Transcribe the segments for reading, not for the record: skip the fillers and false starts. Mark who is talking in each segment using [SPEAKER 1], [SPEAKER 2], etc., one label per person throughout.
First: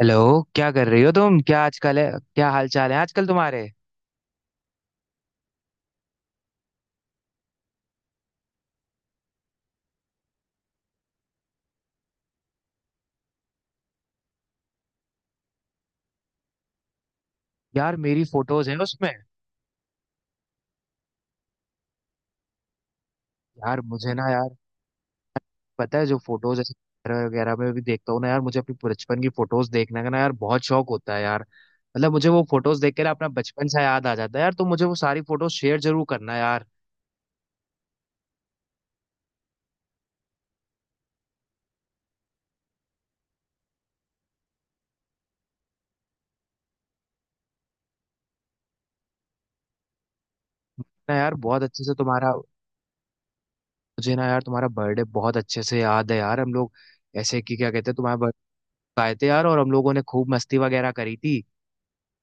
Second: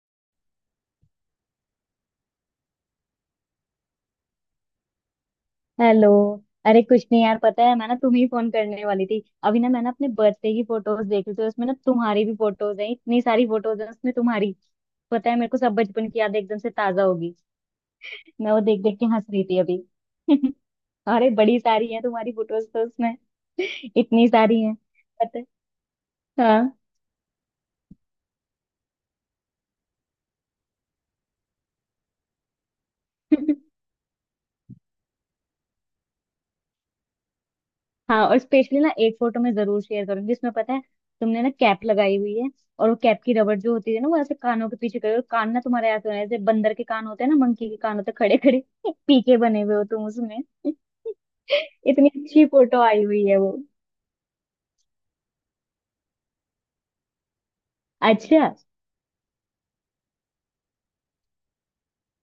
[SPEAKER 1] Hello. क्या कर रही हो तुम, क्या आजकल, है क्या हाल चाल है आजकल तुम्हारे?
[SPEAKER 2] हेलो। अरे कुछ नहीं यार, पता है मैं ना तुम्हें ही फोन करने वाली थी। अभी ना मैंने अपने बर्थडे की फोटोज देखी थी, उसमें ना तुम्हारी भी फोटोज हैं, इतनी सारी फोटोज हैं उसमें तुम्हारी। पता है, मेरे को सब बचपन की याद एकदम से ताजा होगी।
[SPEAKER 1] यार मेरी
[SPEAKER 2] मैं वो
[SPEAKER 1] फोटोज हैं
[SPEAKER 2] देख देख के
[SPEAKER 1] उसमें।
[SPEAKER 2] हंस रही थी अभी। अरे बड़ी सारी है तुम्हारी फोटोज तो उसमें।
[SPEAKER 1] यार मुझे
[SPEAKER 2] इतनी
[SPEAKER 1] ना यार।
[SPEAKER 2] सारी है। पता है।
[SPEAKER 1] पता है, जो फोटोज
[SPEAKER 2] हाँ।
[SPEAKER 1] ऐसे वगैरह वगैरह में भी देखता हूँ ना यार, मुझे अपनी बचपन की फोटोज देखने का ना यार बहुत शौक होता है यार। मतलब मुझे वो फोटोज देख के ना अपना बचपन सा याद आ जाता है यार। तुम मुझे वो सारी फोटोज शेयर जरूर करना यार।
[SPEAKER 2] हाँ, और स्पेशली ना एक फोटो मैं जरूर शेयर करूंगी, इसमें पता है तुमने ना कैप लगाई हुई है, और वो कैप की रबड़ जो होती है ना, वो ऐसे कानों के पीछे करी, और कान ना तुम्हारे ऐसे होने हैं, जैसे बंदर के कान होते हैं ना, मंकी के कान होते हैं खड़े खड़े। पीके बने हुए हो तुम उसमें।
[SPEAKER 1] ना यार, बहुत अच्छे से
[SPEAKER 2] इतनी
[SPEAKER 1] तुम्हारा।
[SPEAKER 2] अच्छी फोटो आई हुई है वो।
[SPEAKER 1] मुझे ना यार तुम्हारा बर्थडे बहुत अच्छे से याद है यार। हम लोग ऐसे कि क्या कहते हैं, तुम्हारे
[SPEAKER 2] अच्छा।
[SPEAKER 1] बर्थडे आए थे यार, और हम लोगों ने खूब मस्ती वगैरह करी थी।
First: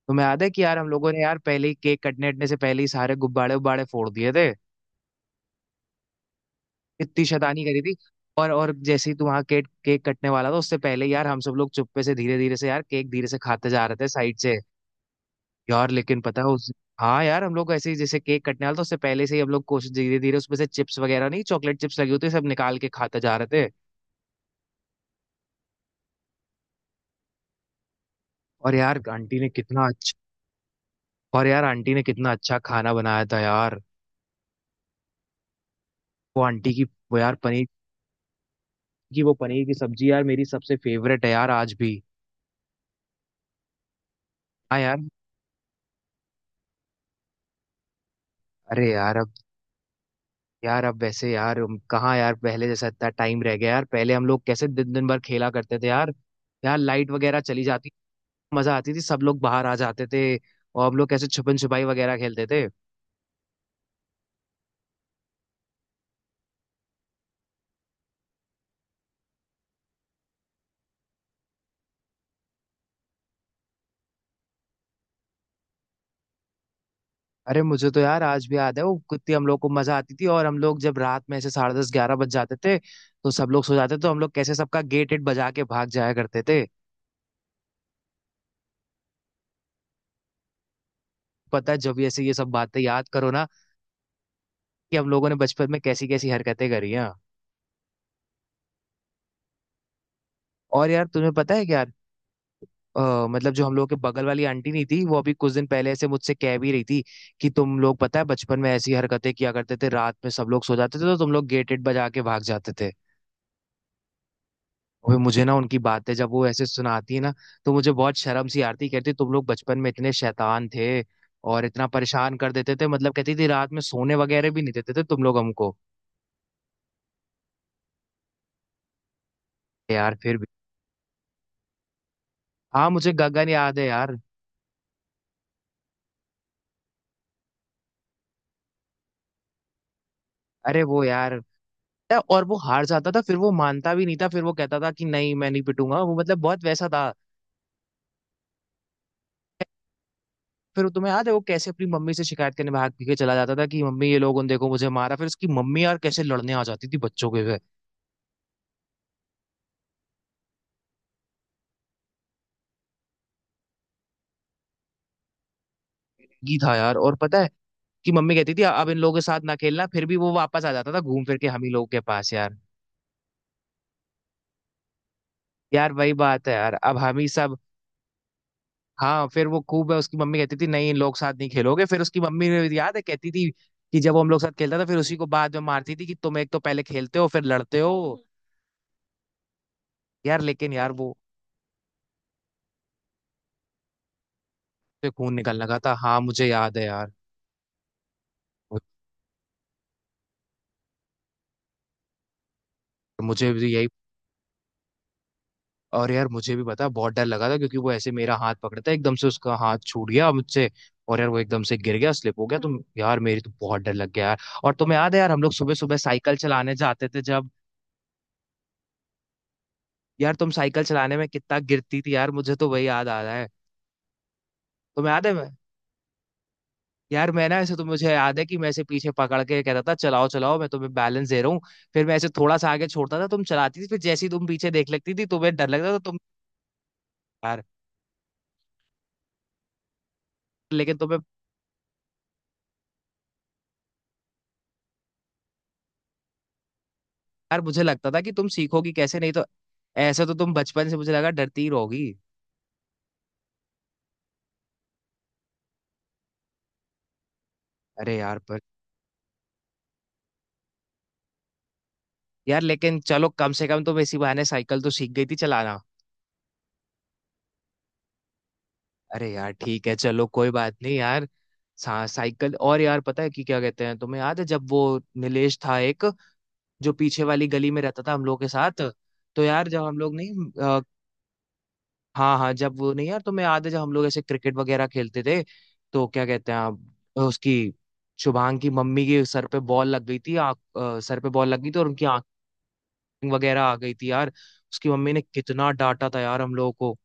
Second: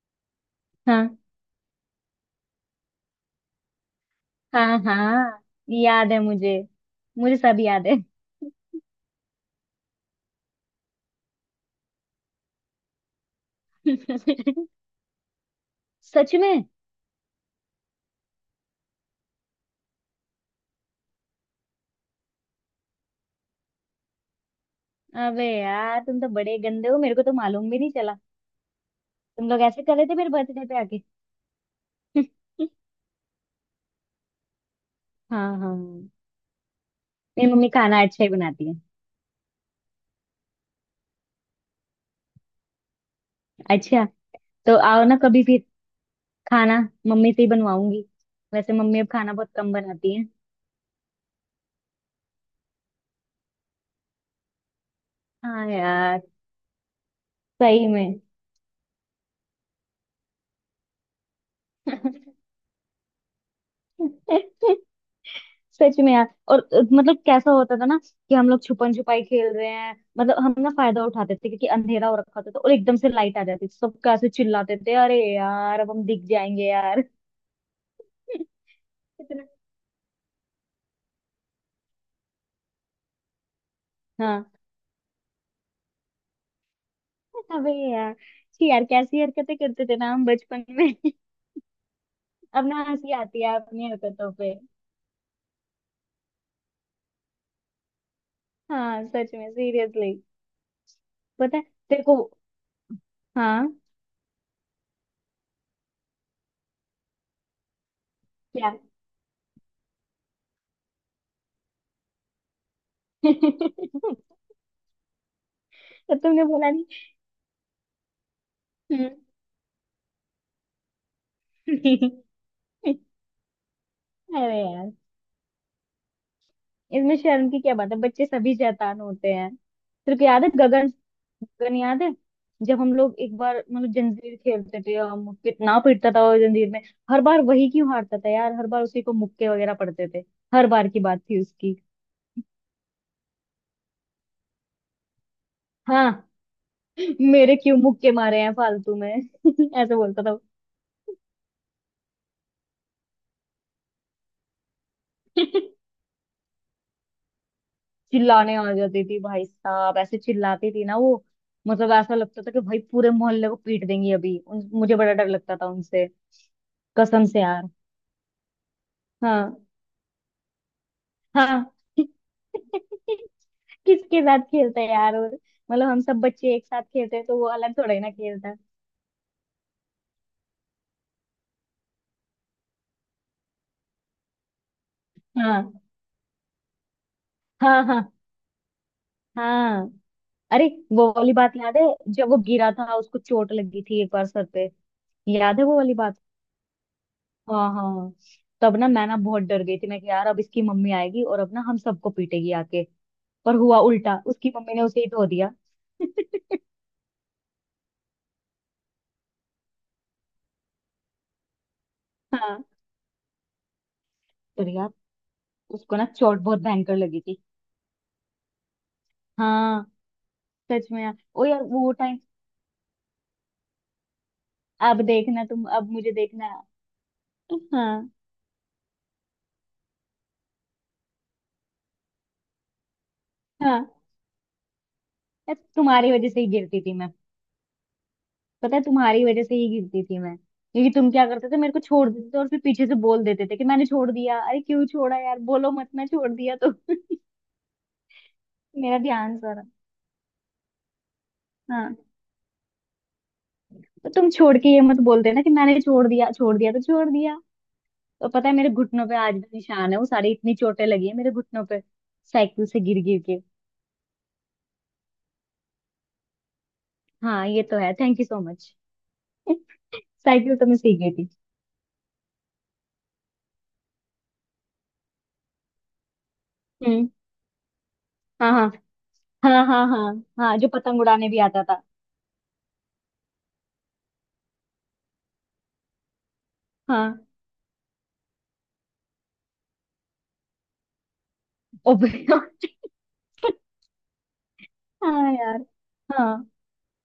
[SPEAKER 1] तुम्हें याद है कि यार हम लोगों
[SPEAKER 2] हाँ
[SPEAKER 1] ने यार पहले ही, केक कटने अटने से पहले ही सारे गुब्बारे उब्बारे फोड़ दिए थे।
[SPEAKER 2] हाँ। हाँ, याद है मुझे।
[SPEAKER 1] इतनी
[SPEAKER 2] मुझे सब
[SPEAKER 1] शैतानी करी
[SPEAKER 2] याद
[SPEAKER 1] थी।
[SPEAKER 2] है।
[SPEAKER 1] और जैसे ही तू वहाँ केक केक कटने वाला था, उससे पहले यार हम सब लोग चुप्पे से धीरे धीरे से यार केक धीरे से खाते जा रहे थे साइड से। यार लेकिन
[SPEAKER 2] सच
[SPEAKER 1] पता है
[SPEAKER 2] में।
[SPEAKER 1] उस। हाँ यार, हम लोग ऐसे ही, जैसे केक कटने वाला था उससे पहले से ही हम लोग कोशिश, धीरे धीरे उसमें से चिप्स वगैरह नहीं, चॉकलेट चिप्स लगी होती है, सब निकाल के खाते जा रहे थे।
[SPEAKER 2] अबे यार, तुम तो बड़े गंदे हो, मेरे को तो मालूम भी नहीं चला।
[SPEAKER 1] और यार आंटी
[SPEAKER 2] तुम
[SPEAKER 1] ने
[SPEAKER 2] लोग ऐसे
[SPEAKER 1] कितना
[SPEAKER 2] कर रहे थे
[SPEAKER 1] अच्छा।
[SPEAKER 2] मेरे बर्थडे पे
[SPEAKER 1] और यार आंटी ने कितना अच्छा
[SPEAKER 2] आके।
[SPEAKER 1] खाना बनाया था यार।
[SPEAKER 2] हाँ हाँ, मेरी
[SPEAKER 1] वो आंटी की, वो यार पनीर
[SPEAKER 2] मम्मी खाना अच्छा ही बनाती है।
[SPEAKER 1] की, वो पनीर की सब्जी यार मेरी सबसे फेवरेट है यार आज भी।
[SPEAKER 2] अच्छा, तो
[SPEAKER 1] हाँ यार।
[SPEAKER 2] आओ ना कभी फिर खाना, मम्मी से ही बनवाऊंगी। वैसे
[SPEAKER 1] अरे
[SPEAKER 2] मम्मी अब
[SPEAKER 1] यार अब,
[SPEAKER 2] खाना बहुत कम बनाती है।
[SPEAKER 1] यार अब वैसे यार कहाँ यार पहले जैसा इतना टाइम रह गया? यार पहले हम लोग कैसे दिन दिन भर खेला
[SPEAKER 2] हाँ
[SPEAKER 1] करते थे यार।
[SPEAKER 2] यार।
[SPEAKER 1] यार लाइट वगैरह चली
[SPEAKER 2] सही
[SPEAKER 1] जाती,
[SPEAKER 2] में।
[SPEAKER 1] मजा आती थी, सब लोग बाहर आ जाते थे और हम लोग कैसे छुपन छुपाई वगैरह खेलते थे।
[SPEAKER 2] सच में यार। और मतलब कैसा होता था ना कि हम लोग छुपन छुपाई खेल रहे हैं, मतलब हम ना फायदा उठाते थे क्योंकि अंधेरा हो रखा होता था, और एकदम से लाइट आ जाती थी, सब कैसे चिल्लाते थे, अरे यार अब हम दिख जाएंगे यार।
[SPEAKER 1] अरे मुझे तो यार आज भी याद है, वो कितनी हम
[SPEAKER 2] इतना।
[SPEAKER 1] लोग को मजा आती थी। और हम लोग जब रात में ऐसे 10:30-11 बज जाते थे तो सब लोग सो जाते थे, तो हम लोग
[SPEAKER 2] हाँ।
[SPEAKER 1] कैसे सबका गेट एट बजा के भाग जाया करते थे।
[SPEAKER 2] अबे यार, छी यार कैसी हरकतें करते थे ना हम बचपन में।
[SPEAKER 1] पता है, जब ये ऐसे ये सब
[SPEAKER 2] अब ना
[SPEAKER 1] बातें याद
[SPEAKER 2] हंसी
[SPEAKER 1] करो
[SPEAKER 2] आती
[SPEAKER 1] ना
[SPEAKER 2] है अपनी हरकतों पे।
[SPEAKER 1] कि हम लोगों ने बचपन में कैसी कैसी हरकतें करी हैं।
[SPEAKER 2] हाँ, सच में, सीरियसली।
[SPEAKER 1] और यार तुम्हें पता
[SPEAKER 2] पता है
[SPEAKER 1] है क्या?
[SPEAKER 2] तेरे को।
[SPEAKER 1] मतलब जो हम
[SPEAKER 2] हाँ।
[SPEAKER 1] लोग के बगल वाली आंटी नहीं थी, वो अभी कुछ दिन पहले ऐसे मुझसे कह भी रही थी कि तुम लोग पता है बचपन में
[SPEAKER 2] क्या।
[SPEAKER 1] ऐसी हरकतें किया करते थे, रात में सब लोग सो जाते थे तो तुम लोग गेट वेट बजा के भाग जाते थे।
[SPEAKER 2] तो
[SPEAKER 1] वो मुझे ना उनकी बातें जब
[SPEAKER 2] तुमने
[SPEAKER 1] वो ऐसे
[SPEAKER 2] बोला नहीं।
[SPEAKER 1] सुनाती है ना तो मुझे बहुत शर्म सी आती,
[SPEAKER 2] हम्म।
[SPEAKER 1] कहती तुम लोग बचपन में इतने शैतान थे और इतना परेशान कर देते थे, मतलब कहती थी रात में सोने वगैरह
[SPEAKER 2] अरे
[SPEAKER 1] भी नहीं
[SPEAKER 2] यार,
[SPEAKER 1] देते थे तुम लोग हमको।
[SPEAKER 2] इसमें शर्म की क्या बात है, बच्चे सभी शैतान होते हैं।
[SPEAKER 1] यार
[SPEAKER 2] तेरे को
[SPEAKER 1] फिर
[SPEAKER 2] याद
[SPEAKER 1] भी।
[SPEAKER 2] है गगन, गगन याद है, जब
[SPEAKER 1] हाँ,
[SPEAKER 2] हम
[SPEAKER 1] मुझे
[SPEAKER 2] लोग एक
[SPEAKER 1] गगन
[SPEAKER 2] बार
[SPEAKER 1] याद है
[SPEAKER 2] मतलब
[SPEAKER 1] यार।
[SPEAKER 2] जंजीर खेलते थे, हम कितना पिटता था वो जंजीर में। हर बार वही क्यों हारता था यार, हर बार उसी को मुक्के वगैरह पड़ते थे। हर
[SPEAKER 1] अरे
[SPEAKER 2] बार की
[SPEAKER 1] वो
[SPEAKER 2] बात
[SPEAKER 1] यार।
[SPEAKER 2] थी उसकी।
[SPEAKER 1] और वो हार जाता था, फिर वो मानता भी नहीं था, फिर वो कहता था कि नहीं मैं नहीं पिटूंगा, वो
[SPEAKER 2] हाँ,
[SPEAKER 1] मतलब बहुत वैसा था।
[SPEAKER 2] मेरे क्यों मुक्के मारे हैं फालतू में, ऐसे बोलता था वो।
[SPEAKER 1] फिर तुम्हें याद है वो कैसे अपनी मम्मी से शिकायत करने भाग के चला जाता था कि मम्मी ये लोग उन देखो मुझे मारा, फिर उसकी मम्मी यार कैसे लड़ने आ जाती थी बच्चों के लिए।
[SPEAKER 2] चिल्लाने आ जाती थी भाई साहब, ऐसे चिल्लाती थी ना वो। मतलब ऐसा लगता था कि भाई पूरे मोहल्ले को पीट देंगी अभी। मुझे बड़ा डर लगता था उनसे।
[SPEAKER 1] ये था यार। और
[SPEAKER 2] कसम
[SPEAKER 1] पता
[SPEAKER 2] से
[SPEAKER 1] है
[SPEAKER 2] यार।
[SPEAKER 1] कि मम्मी कहती थी अब इन लोगों के साथ ना
[SPEAKER 2] हाँ।
[SPEAKER 1] खेलना, फिर भी वो वापस आ जाता था घूम फिर के हम
[SPEAKER 2] हाँ।
[SPEAKER 1] ही लोगों के पास यार।
[SPEAKER 2] किसके साथ खेलता है यार, और मतलब
[SPEAKER 1] यार
[SPEAKER 2] हम
[SPEAKER 1] वही
[SPEAKER 2] सब
[SPEAKER 1] बात है
[SPEAKER 2] बच्चे एक
[SPEAKER 1] यार,
[SPEAKER 2] साथ
[SPEAKER 1] अब
[SPEAKER 2] खेलते
[SPEAKER 1] हम
[SPEAKER 2] हैं
[SPEAKER 1] ही
[SPEAKER 2] तो वो
[SPEAKER 1] सब।
[SPEAKER 2] अलग थोड़ा ही ना खेलता है।
[SPEAKER 1] हाँ, फिर वो खूब है, उसकी मम्मी कहती थी नहीं इन लोग साथ नहीं खेलोगे। फिर उसकी मम्मी ने याद है कहती थी कि जब वो हम लोग साथ खेलता था, फिर उसी को बाद में
[SPEAKER 2] हाँ।
[SPEAKER 1] मारती थी कि तुम एक तो पहले खेलते हो, फिर लड़ते
[SPEAKER 2] हाँ
[SPEAKER 1] हो।
[SPEAKER 2] हाँ। हाँ।
[SPEAKER 1] यार
[SPEAKER 2] अरे,
[SPEAKER 1] लेकिन यार
[SPEAKER 2] वो
[SPEAKER 1] वो।
[SPEAKER 2] वाली बात याद है, जब वो गिरा था, उसको चोट लगी थी एक बार सर पे।
[SPEAKER 1] उससे खून निकलने
[SPEAKER 2] याद है वो
[SPEAKER 1] लगा था,
[SPEAKER 2] वाली बात।
[SPEAKER 1] हाँ मुझे याद है यार।
[SPEAKER 2] हाँ हाँ। तब ना मैं ना बहुत डर गई थी, मैं कि यार अब इसकी मम्मी आएगी और अब ना हम सबको पीटेगी आके।
[SPEAKER 1] मुझे
[SPEAKER 2] पर
[SPEAKER 1] भी
[SPEAKER 2] हुआ
[SPEAKER 1] यही।
[SPEAKER 2] उल्टा, उसकी मम्मी ने उसे ही धो दिया।
[SPEAKER 1] और यार मुझे भी पता, बहुत डर लगा था क्योंकि वो ऐसे मेरा हाथ पकड़ता है, एकदम से उसका हाथ छूट गया मुझसे, और यार वो एकदम से गिर गया, स्लिप हो गया
[SPEAKER 2] हाँ।
[SPEAKER 1] तो यार मेरी तो बहुत डर लग गया यार।
[SPEAKER 2] पर
[SPEAKER 1] और
[SPEAKER 2] यार,
[SPEAKER 1] तुम्हें याद है यार, हम लोग सुबह
[SPEAKER 2] उसको
[SPEAKER 1] सुबह
[SPEAKER 2] ना
[SPEAKER 1] साइकिल
[SPEAKER 2] चोट बहुत
[SPEAKER 1] चलाने
[SPEAKER 2] भयंकर
[SPEAKER 1] जाते
[SPEAKER 2] लगी
[SPEAKER 1] थे
[SPEAKER 2] थी।
[SPEAKER 1] जब।
[SPEAKER 2] हाँ,
[SPEAKER 1] यार तुम साइकिल
[SPEAKER 2] सच में
[SPEAKER 1] चलाने
[SPEAKER 2] यार।
[SPEAKER 1] में
[SPEAKER 2] ओ
[SPEAKER 1] कितना
[SPEAKER 2] यार, वो
[SPEAKER 1] गिरती थी
[SPEAKER 2] टाइम।
[SPEAKER 1] यार, मुझे तो वही याद आ रहा है।
[SPEAKER 2] अब
[SPEAKER 1] तुम्हें याद है
[SPEAKER 2] देखना
[SPEAKER 1] मैं।
[SPEAKER 2] तुम, अब मुझे देखना।
[SPEAKER 1] यार मैं ना, ऐसे तो
[SPEAKER 2] हाँ।
[SPEAKER 1] मुझे याद है कि मैं ऐसे पीछे पकड़ के कहता था चलाओ चलाओ, मैं तुम्हें बैलेंस दे रहा हूँ। फिर मैं ऐसे थोड़ा सा आगे छोड़ता था, तुम चलाती थी,
[SPEAKER 2] हाँ
[SPEAKER 1] फिर जैसे ही तुम पीछे देख लेती थी
[SPEAKER 2] यार,
[SPEAKER 1] तुम्हें डर लगता था
[SPEAKER 2] तुम्हारी
[SPEAKER 1] तुम।
[SPEAKER 2] वजह से ही गिरती थी मैं।
[SPEAKER 1] यार
[SPEAKER 2] पता है, तुम्हारी वजह से ही गिरती थी मैं, क्योंकि
[SPEAKER 1] लेकिन
[SPEAKER 2] तुम
[SPEAKER 1] तुम्हें।
[SPEAKER 2] क्या करते थे, मेरे को छोड़ देते थे और फिर पीछे से बोल देते थे कि मैंने छोड़ दिया। अरे क्यों छोड़ा यार, बोलो मत मैं छोड़ दिया तो।
[SPEAKER 1] यार, मुझे लगता था कि तुम सीखोगी
[SPEAKER 2] मेरा
[SPEAKER 1] कैसे, नहीं
[SPEAKER 2] ध्यान
[SPEAKER 1] तो
[SPEAKER 2] सारा।
[SPEAKER 1] ऐसे तो तुम बचपन से मुझे लगा डरती ही
[SPEAKER 2] हाँ,
[SPEAKER 1] रहोगी।
[SPEAKER 2] तो तुम छोड़ के ये मत बोल देना कि मैंने छोड़ दिया, छोड़ दिया तो छोड़ दिया।
[SPEAKER 1] अरे
[SPEAKER 2] तो
[SPEAKER 1] यार
[SPEAKER 2] पता है
[SPEAKER 1] पर।
[SPEAKER 2] मेरे घुटनों पे आज भी निशान है, वो सारी इतनी चोटें लगी है मेरे घुटनों पे
[SPEAKER 1] यार
[SPEAKER 2] साइकिल से
[SPEAKER 1] लेकिन
[SPEAKER 2] गिर गिर
[SPEAKER 1] चलो,
[SPEAKER 2] के।
[SPEAKER 1] कम से कम तुम इसी बहाने साइकिल तो सीख गई थी चलाना।
[SPEAKER 2] हाँ, ये तो है, थैंक यू सो मच।
[SPEAKER 1] अरे यार ठीक है, चलो कोई
[SPEAKER 2] साइकिल तो
[SPEAKER 1] बात
[SPEAKER 2] मैं
[SPEAKER 1] नहीं
[SPEAKER 2] सीख गई
[SPEAKER 1] यार।
[SPEAKER 2] थी।
[SPEAKER 1] साइकिल। और यार पता है कि क्या कहते हैं, तुम्हें याद है जब वो नीलेश था एक, जो
[SPEAKER 2] हम्म।
[SPEAKER 1] पीछे वाली गली में रहता था हम लोग के
[SPEAKER 2] हाँ हाँ।
[SPEAKER 1] साथ? तो
[SPEAKER 2] हाँ
[SPEAKER 1] यार जब
[SPEAKER 2] हाँ
[SPEAKER 1] हम लोग
[SPEAKER 2] हाँ,
[SPEAKER 1] नहीं।
[SPEAKER 2] हाँ जो पतंग उड़ाने भी आता था।
[SPEAKER 1] हाँ हाँ, जब वो नहीं यार तुम्हें याद है जब हम लोग ऐसे क्रिकेट वगैरह खेलते थे? तो क्या कहते हैं आप,
[SPEAKER 2] हाँ।
[SPEAKER 1] उसकी शुभांग की मम्मी के सर पे बॉल लग गई थी सर पे बॉल लग गई थी और
[SPEAKER 2] ओ
[SPEAKER 1] उनकी आँख
[SPEAKER 2] भाई,
[SPEAKER 1] वगैरह आ गई थी यार। उसकी मम्मी ने
[SPEAKER 2] हाँ यार।
[SPEAKER 1] कितना डांटा था
[SPEAKER 2] हाँ,
[SPEAKER 1] यार हम लोगों को।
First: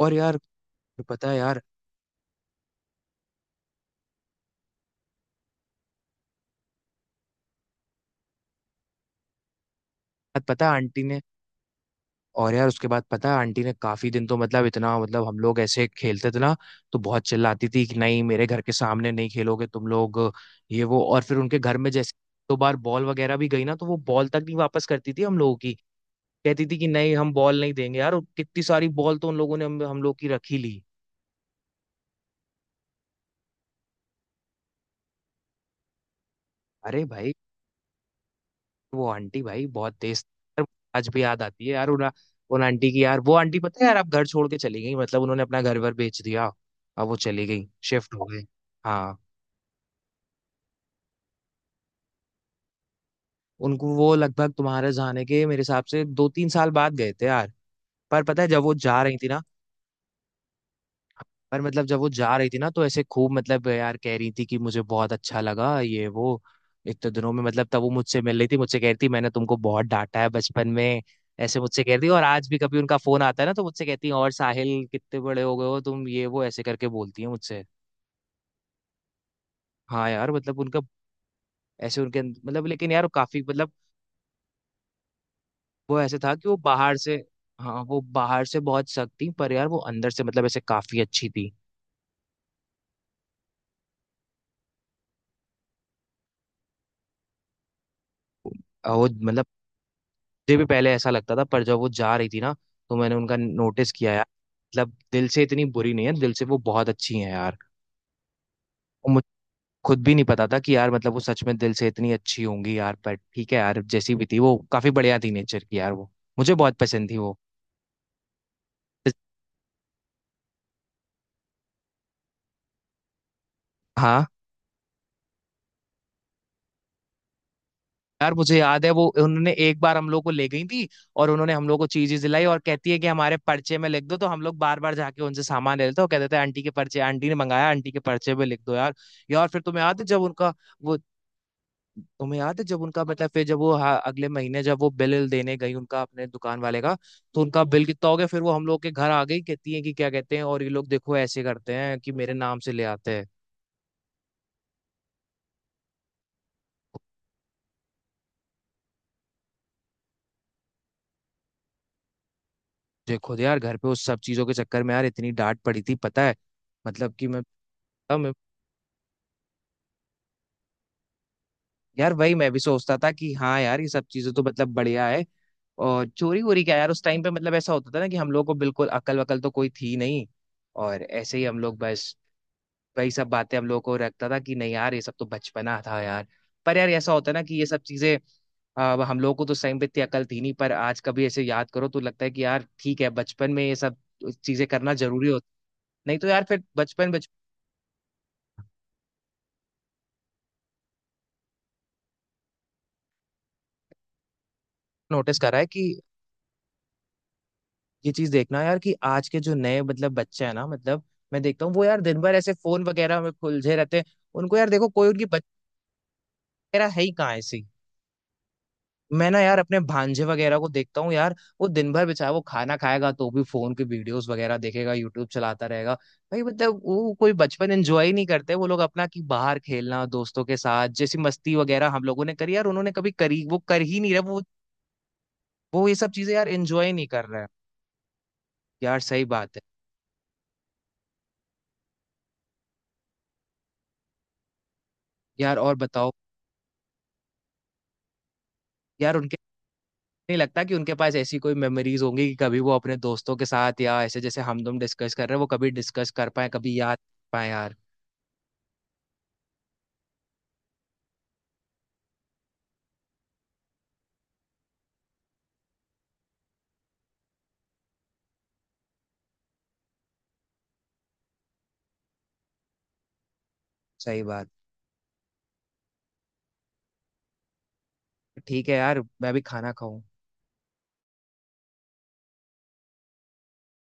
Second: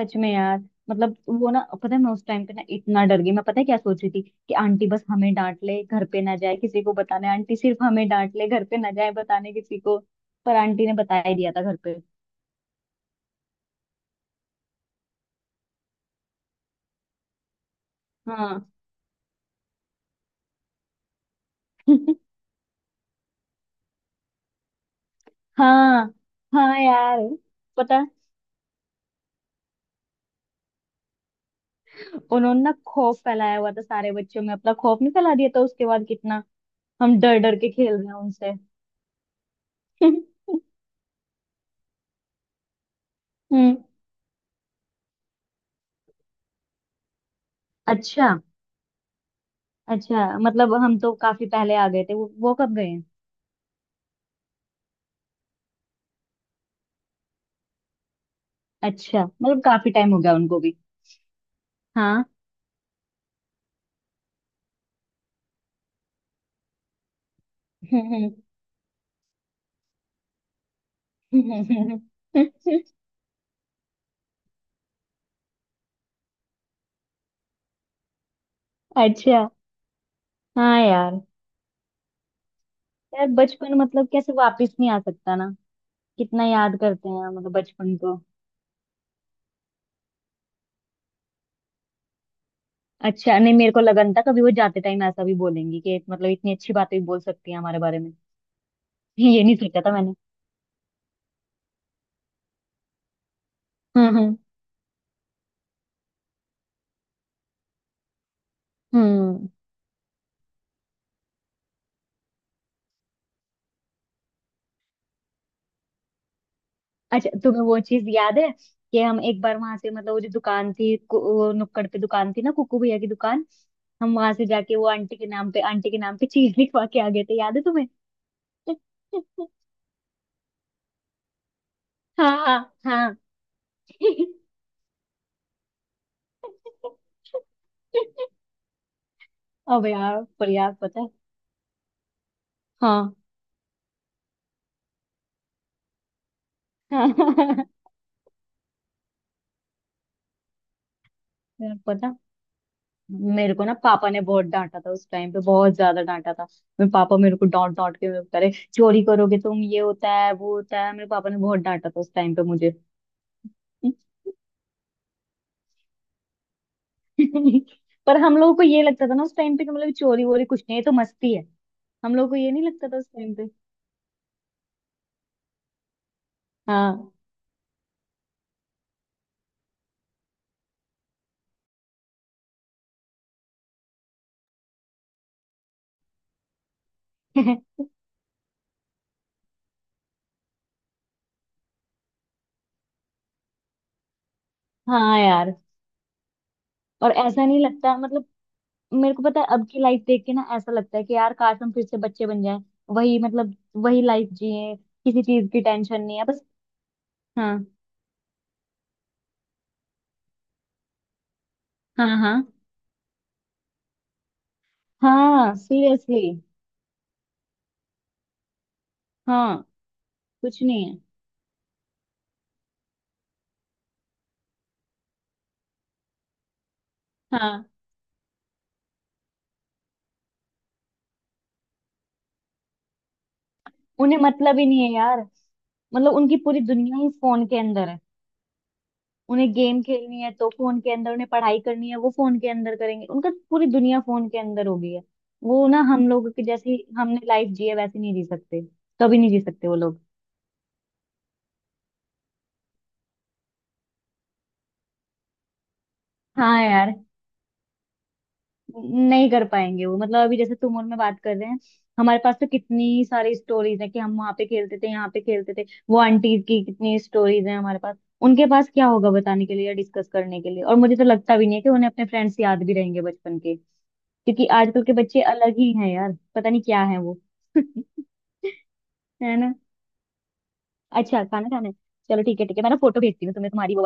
[SPEAKER 1] और
[SPEAKER 2] में
[SPEAKER 1] यार
[SPEAKER 2] यार। मतलब
[SPEAKER 1] पता है।
[SPEAKER 2] वो ना
[SPEAKER 1] यार
[SPEAKER 2] पता है, मैं उस टाइम पे ना इतना डर गई, मैं पता है क्या सोच रही थी कि आंटी बस हमें डांट ले, घर पे ना जाए किसी को बताने, आंटी सिर्फ हमें डांट ले, घर पे ना जाए बताने किसी को। पर
[SPEAKER 1] पता है
[SPEAKER 2] आंटी ने
[SPEAKER 1] आंटी ने।
[SPEAKER 2] बता ही दिया था घर पे।
[SPEAKER 1] और यार उसके बाद पता है आंटी ने काफी दिन तो मतलब इतना, मतलब हम लोग ऐसे खेलते थे ना, तो बहुत चिल्लाती थी कि नहीं मेरे घर
[SPEAKER 2] हाँ।
[SPEAKER 1] के सामने नहीं खेलोगे तुम लोग। ये वो, और फिर उनके घर में जैसे 2 बार बॉल वगैरह भी गई ना, तो वो बॉल तक नहीं वापस करती थी हम लोगों की।
[SPEAKER 2] हाँ।
[SPEAKER 1] कहती थी
[SPEAKER 2] हाँ
[SPEAKER 1] कि नहीं
[SPEAKER 2] यार।
[SPEAKER 1] हम बॉल नहीं
[SPEAKER 2] पता
[SPEAKER 1] देंगे
[SPEAKER 2] है,
[SPEAKER 1] यार, और कितनी सारी बॉल तो उन लोगों ने हम लोग की रखी ली।
[SPEAKER 2] उन्होंने ना खौफ फैलाया हुआ था सारे बच्चों में, अपना खौफ नहीं फैला दिया था उसके बाद। कितना
[SPEAKER 1] अरे
[SPEAKER 2] हम
[SPEAKER 1] भाई,
[SPEAKER 2] डर डर के खेल रहे हैं उनसे।
[SPEAKER 1] वो आंटी भाई बहुत
[SPEAKER 2] हम्म।
[SPEAKER 1] तेज। यार, आज भी याद आती है यार उन उन आंटी की यार, वो आंटी पता है यार आप घर छोड़ के चली गई, मतलब उन्होंने अपना घर वर बेच दिया। अब वो चली गई, शिफ्ट हो
[SPEAKER 2] अच्छा।
[SPEAKER 1] गई। हाँ।
[SPEAKER 2] अच्छा, मतलब हम तो काफी पहले आ गए थे, वो कब गए।
[SPEAKER 1] उनको वो लगभग तुम्हारे जाने के मेरे हिसाब से 2-3 साल बाद गए थे यार। पर पता है जब वो जा रही
[SPEAKER 2] अच्छा,
[SPEAKER 1] थी ना,
[SPEAKER 2] मतलब काफी टाइम हो गया उनको भी।
[SPEAKER 1] पर मतलब जब वो
[SPEAKER 2] हाँ।
[SPEAKER 1] जा रही थी ना तो ऐसे खूब मतलब यार कह रही थी कि मुझे बहुत अच्छा लगा ये वो इतने दिनों में, मतलब तब वो मुझसे मिल रही थी, मुझसे कह रही थी मैंने तुमको बहुत डांटा है बचपन में, ऐसे मुझसे कह रही थी। और आज भी कभी उनका फोन आता है ना तो मुझसे कहती है और साहिल कितने बड़े हो गए हो तुम, ये वो ऐसे करके बोलती है मुझसे।
[SPEAKER 2] अच्छा।
[SPEAKER 1] हाँ यार मतलब
[SPEAKER 2] हाँ
[SPEAKER 1] उनका,
[SPEAKER 2] यार।
[SPEAKER 1] ऐसे उनके मतलब लेकिन यार वो
[SPEAKER 2] यार
[SPEAKER 1] काफी मतलब,
[SPEAKER 2] बचपन मतलब कैसे वापस नहीं आ सकता ना,
[SPEAKER 1] वो ऐसे था
[SPEAKER 2] कितना
[SPEAKER 1] कि वो
[SPEAKER 2] याद
[SPEAKER 1] बाहर
[SPEAKER 2] करते
[SPEAKER 1] से।
[SPEAKER 2] हैं मतलब
[SPEAKER 1] हाँ,
[SPEAKER 2] बचपन
[SPEAKER 1] वो
[SPEAKER 2] को।
[SPEAKER 1] बाहर से बहुत सख्त थी, पर यार वो अंदर से मतलब ऐसे काफी अच्छी थी।
[SPEAKER 2] अच्छा, नहीं मेरे को लगन था कभी वो जाते टाइम ऐसा भी बोलेंगी कि मतलब इतनी अच्छी बातें भी बोल सकती हैं हमारे बारे में।
[SPEAKER 1] वो
[SPEAKER 2] ये
[SPEAKER 1] मतलब
[SPEAKER 2] नहीं सोचा था मैंने।
[SPEAKER 1] मुझे भी पहले ऐसा लगता था, पर जब वो जा रही थी ना तो मैंने उनका नोटिस किया
[SPEAKER 2] हम्म।
[SPEAKER 1] यार,
[SPEAKER 2] हम्म।
[SPEAKER 1] मतलब दिल से इतनी बुरी नहीं है, दिल से वो बहुत अच्छी है यार। और मुझे
[SPEAKER 2] हम्म।
[SPEAKER 1] खुद भी नहीं पता था कि यार मतलब वो सच में दिल से इतनी अच्छी होंगी यार, पर ठीक है यार जैसी भी थी वो काफी बढ़िया थी नेचर की यार, वो मुझे बहुत पसंद थी
[SPEAKER 2] अच्छा,
[SPEAKER 1] वो।
[SPEAKER 2] तुम्हें वो चीज याद है कि हम एक बार वहां से, मतलब वो जो दुकान थी वो नुक्कड़ पे दुकान थी ना, कुकू भैया की दुकान, हम
[SPEAKER 1] हाँ।
[SPEAKER 2] वहां से जाके वो आंटी के नाम पे, आंटी के नाम पे चीज लिखवा के आ गए थे, याद है तुम्हें।
[SPEAKER 1] यार मुझे याद है वो, उन्होंने एक बार हम लोग को ले गई थी, और उन्होंने हम लोग को चीजें दिलाई और
[SPEAKER 2] हाँ
[SPEAKER 1] कहती है कि
[SPEAKER 2] हाँ।
[SPEAKER 1] हमारे पर्चे में लिख दो, तो हम लोग बार बार जाके उनसे सामान ले लेते और कहते थे आंटी के पर्चे, आंटी ने मंगाया, आंटी के पर्चे में लिख दो यार। यार फिर तुम्हें
[SPEAKER 2] अब
[SPEAKER 1] याद है
[SPEAKER 2] यार,
[SPEAKER 1] जब
[SPEAKER 2] पर
[SPEAKER 1] उनका
[SPEAKER 2] यार
[SPEAKER 1] वो,
[SPEAKER 2] पता है।
[SPEAKER 1] तुम्हें याद है जब उनका,
[SPEAKER 2] हाँ
[SPEAKER 1] मतलब फिर जब वो, हाँ, अगले महीने जब वो बिल देने गई उनका अपने दुकान वाले का, तो उनका
[SPEAKER 2] हाँ।
[SPEAKER 1] बिल कितना हो गया, फिर वो हम लोग के घर आ गई, कहती है कि क्या कहते हैं, और ये लोग देखो ऐसे करते
[SPEAKER 2] यार
[SPEAKER 1] हैं कि
[SPEAKER 2] पता,
[SPEAKER 1] मेरे नाम से ले आते हैं।
[SPEAKER 2] मेरे को ना पापा ने बहुत डांटा था उस टाइम पे, बहुत ज्यादा डांटा था। मेरे पापा मेरे को डांट डांट के मेरे को कह रहे, चोरी करोगे तुम, ये होता है वो होता है, मेरे पापा ने बहुत डांटा था उस टाइम पे मुझे।
[SPEAKER 1] देखो तो यार घर पे उस सब चीजों के चक्कर में यार इतनी डांट पड़ी थी पता है, मतलब कि मैं।
[SPEAKER 2] पर हम लोगों को ये लगता था ना उस टाइम पे कि मतलब चोरी वोरी कुछ नहीं है, ये तो मस्ती है।
[SPEAKER 1] यार
[SPEAKER 2] हम लोगों
[SPEAKER 1] वही
[SPEAKER 2] को
[SPEAKER 1] मैं
[SPEAKER 2] ये
[SPEAKER 1] भी
[SPEAKER 2] नहीं लगता
[SPEAKER 1] सोचता
[SPEAKER 2] था उस
[SPEAKER 1] था कि
[SPEAKER 2] टाइम पे।
[SPEAKER 1] हाँ यार ये सब चीजें तो मतलब बढ़िया है। और चोरी वोरी क्या यार, उस
[SPEAKER 2] हाँ।
[SPEAKER 1] टाइम पे मतलब ऐसा होता था ना कि हम लोग को बिल्कुल अकल वकल तो कोई थी नहीं। और ऐसे ही हम लोग बस वही सब बातें, हम लोग को रखता था कि नहीं यार ये सब तो बचपना था यार। पर यार ऐसा होता है ना कि ये सब चीजें। अब हम लोगों को तो उस टाइम पे इतनी अकल थी नहीं, पर आज कभी ऐसे याद करो तो लगता है कि यार ठीक है, बचपन में ये सब चीजें करना
[SPEAKER 2] हाँ
[SPEAKER 1] जरूरी होती,
[SPEAKER 2] यार,
[SPEAKER 1] नहीं तो यार फिर बचपन
[SPEAKER 2] और
[SPEAKER 1] बचपन।
[SPEAKER 2] ऐसा नहीं लगता मतलब, मेरे को पता है अब की लाइफ देख के ना ऐसा लगता है कि यार काश हम फिर से बच्चे बन जाएं, वही मतलब वही लाइफ जिए, किसी
[SPEAKER 1] नोटिस
[SPEAKER 2] चीज
[SPEAKER 1] करा
[SPEAKER 2] की
[SPEAKER 1] है कि
[SPEAKER 2] टेंशन नहीं है बस। हाँ।
[SPEAKER 1] ये चीज देखना यार कि आज के जो नए मतलब बच्चे हैं ना, मतलब मैं देखता हूँ वो यार
[SPEAKER 2] हाँ
[SPEAKER 1] दिन भर
[SPEAKER 2] हाँ।
[SPEAKER 1] ऐसे फोन वगैरह में उलझे रहते हैं। उनको यार देखो, कोई उनकी बच्चे
[SPEAKER 2] हाँ सीरियसली।
[SPEAKER 1] वगैरह है ही कहाँ ऐसी, मैं ना यार
[SPEAKER 2] हाँ,
[SPEAKER 1] अपने भांजे वगैरह
[SPEAKER 2] कुछ
[SPEAKER 1] को
[SPEAKER 2] नहीं है।
[SPEAKER 1] देखता हूँ यार। वो दिन भर बेचारा, वो खाना खाएगा तो भी फोन की वीडियोस वगैरह देखेगा, यूट्यूब चलाता रहेगा भाई, मतलब वो कोई
[SPEAKER 2] हाँ,
[SPEAKER 1] बचपन एंजॉय नहीं करते वो लोग अपना, कि बाहर खेलना दोस्तों के साथ जैसी मस्ती वगैरह हम लोगों ने करी यार, उन्होंने कभी करी? वो कर ही नहीं
[SPEAKER 2] उन्हें
[SPEAKER 1] रहे वो।
[SPEAKER 2] मतलब ही नहीं है यार।
[SPEAKER 1] वो ये सब
[SPEAKER 2] मतलब
[SPEAKER 1] चीजें
[SPEAKER 2] उनकी
[SPEAKER 1] यार
[SPEAKER 2] पूरी
[SPEAKER 1] एंजॉय
[SPEAKER 2] दुनिया
[SPEAKER 1] नहीं
[SPEAKER 2] ही
[SPEAKER 1] कर रहे
[SPEAKER 2] फोन
[SPEAKER 1] हैं,
[SPEAKER 2] के अंदर है।
[SPEAKER 1] यार सही
[SPEAKER 2] उन्हें
[SPEAKER 1] बात है।
[SPEAKER 2] गेम खेलनी है तो फोन के अंदर, उन्हें पढ़ाई करनी है वो फोन के अंदर करेंगे, उनका पूरी दुनिया फोन के अंदर हो गई है।
[SPEAKER 1] यार
[SPEAKER 2] वो
[SPEAKER 1] और
[SPEAKER 2] ना हम
[SPEAKER 1] बताओ।
[SPEAKER 2] लोगों की जैसी हमने लाइफ जी है वैसी नहीं जी सकते,
[SPEAKER 1] यार
[SPEAKER 2] कभी नहीं
[SPEAKER 1] उनके,
[SPEAKER 2] जी सकते वो लोग।
[SPEAKER 1] नहीं लगता कि उनके पास ऐसी कोई मेमोरीज होंगी कि कभी वो अपने दोस्तों के साथ, या ऐसे जैसे हम तुम डिस्कस कर रहे हैं वो कभी डिस्कस कर पाए,
[SPEAKER 2] हाँ
[SPEAKER 1] कभी
[SPEAKER 2] यार,
[SPEAKER 1] याद कर पाए यार।
[SPEAKER 2] नहीं कर पाएंगे वो, मतलब अभी जैसे तुम और मैं बात कर रहे हैं, हमारे पास तो कितनी सारी स्टोरीज है कि हम वहां पे खेलते थे, यहाँ पे खेलते थे, वो आंटीज की कितनी स्टोरीज हैं हमारे पास। उनके पास क्या होगा बताने के लिए या डिस्कस करने के लिए, और मुझे तो लगता भी नहीं है कि उन्हें अपने फ्रेंड्स याद भी रहेंगे बचपन के,
[SPEAKER 1] सही
[SPEAKER 2] क्योंकि
[SPEAKER 1] बात,
[SPEAKER 2] आजकल के बच्चे अलग ही हैं यार, पता नहीं क्या है वो।
[SPEAKER 1] ठीक है यार मैं
[SPEAKER 2] है
[SPEAKER 1] भी
[SPEAKER 2] ना।
[SPEAKER 1] खाना खाऊं।
[SPEAKER 2] अच्छा, खाना खाना है? चलो ठीक है, ठीक है मैं ना फोटो भेजती हूँ तुम्हें तुम्हारी वो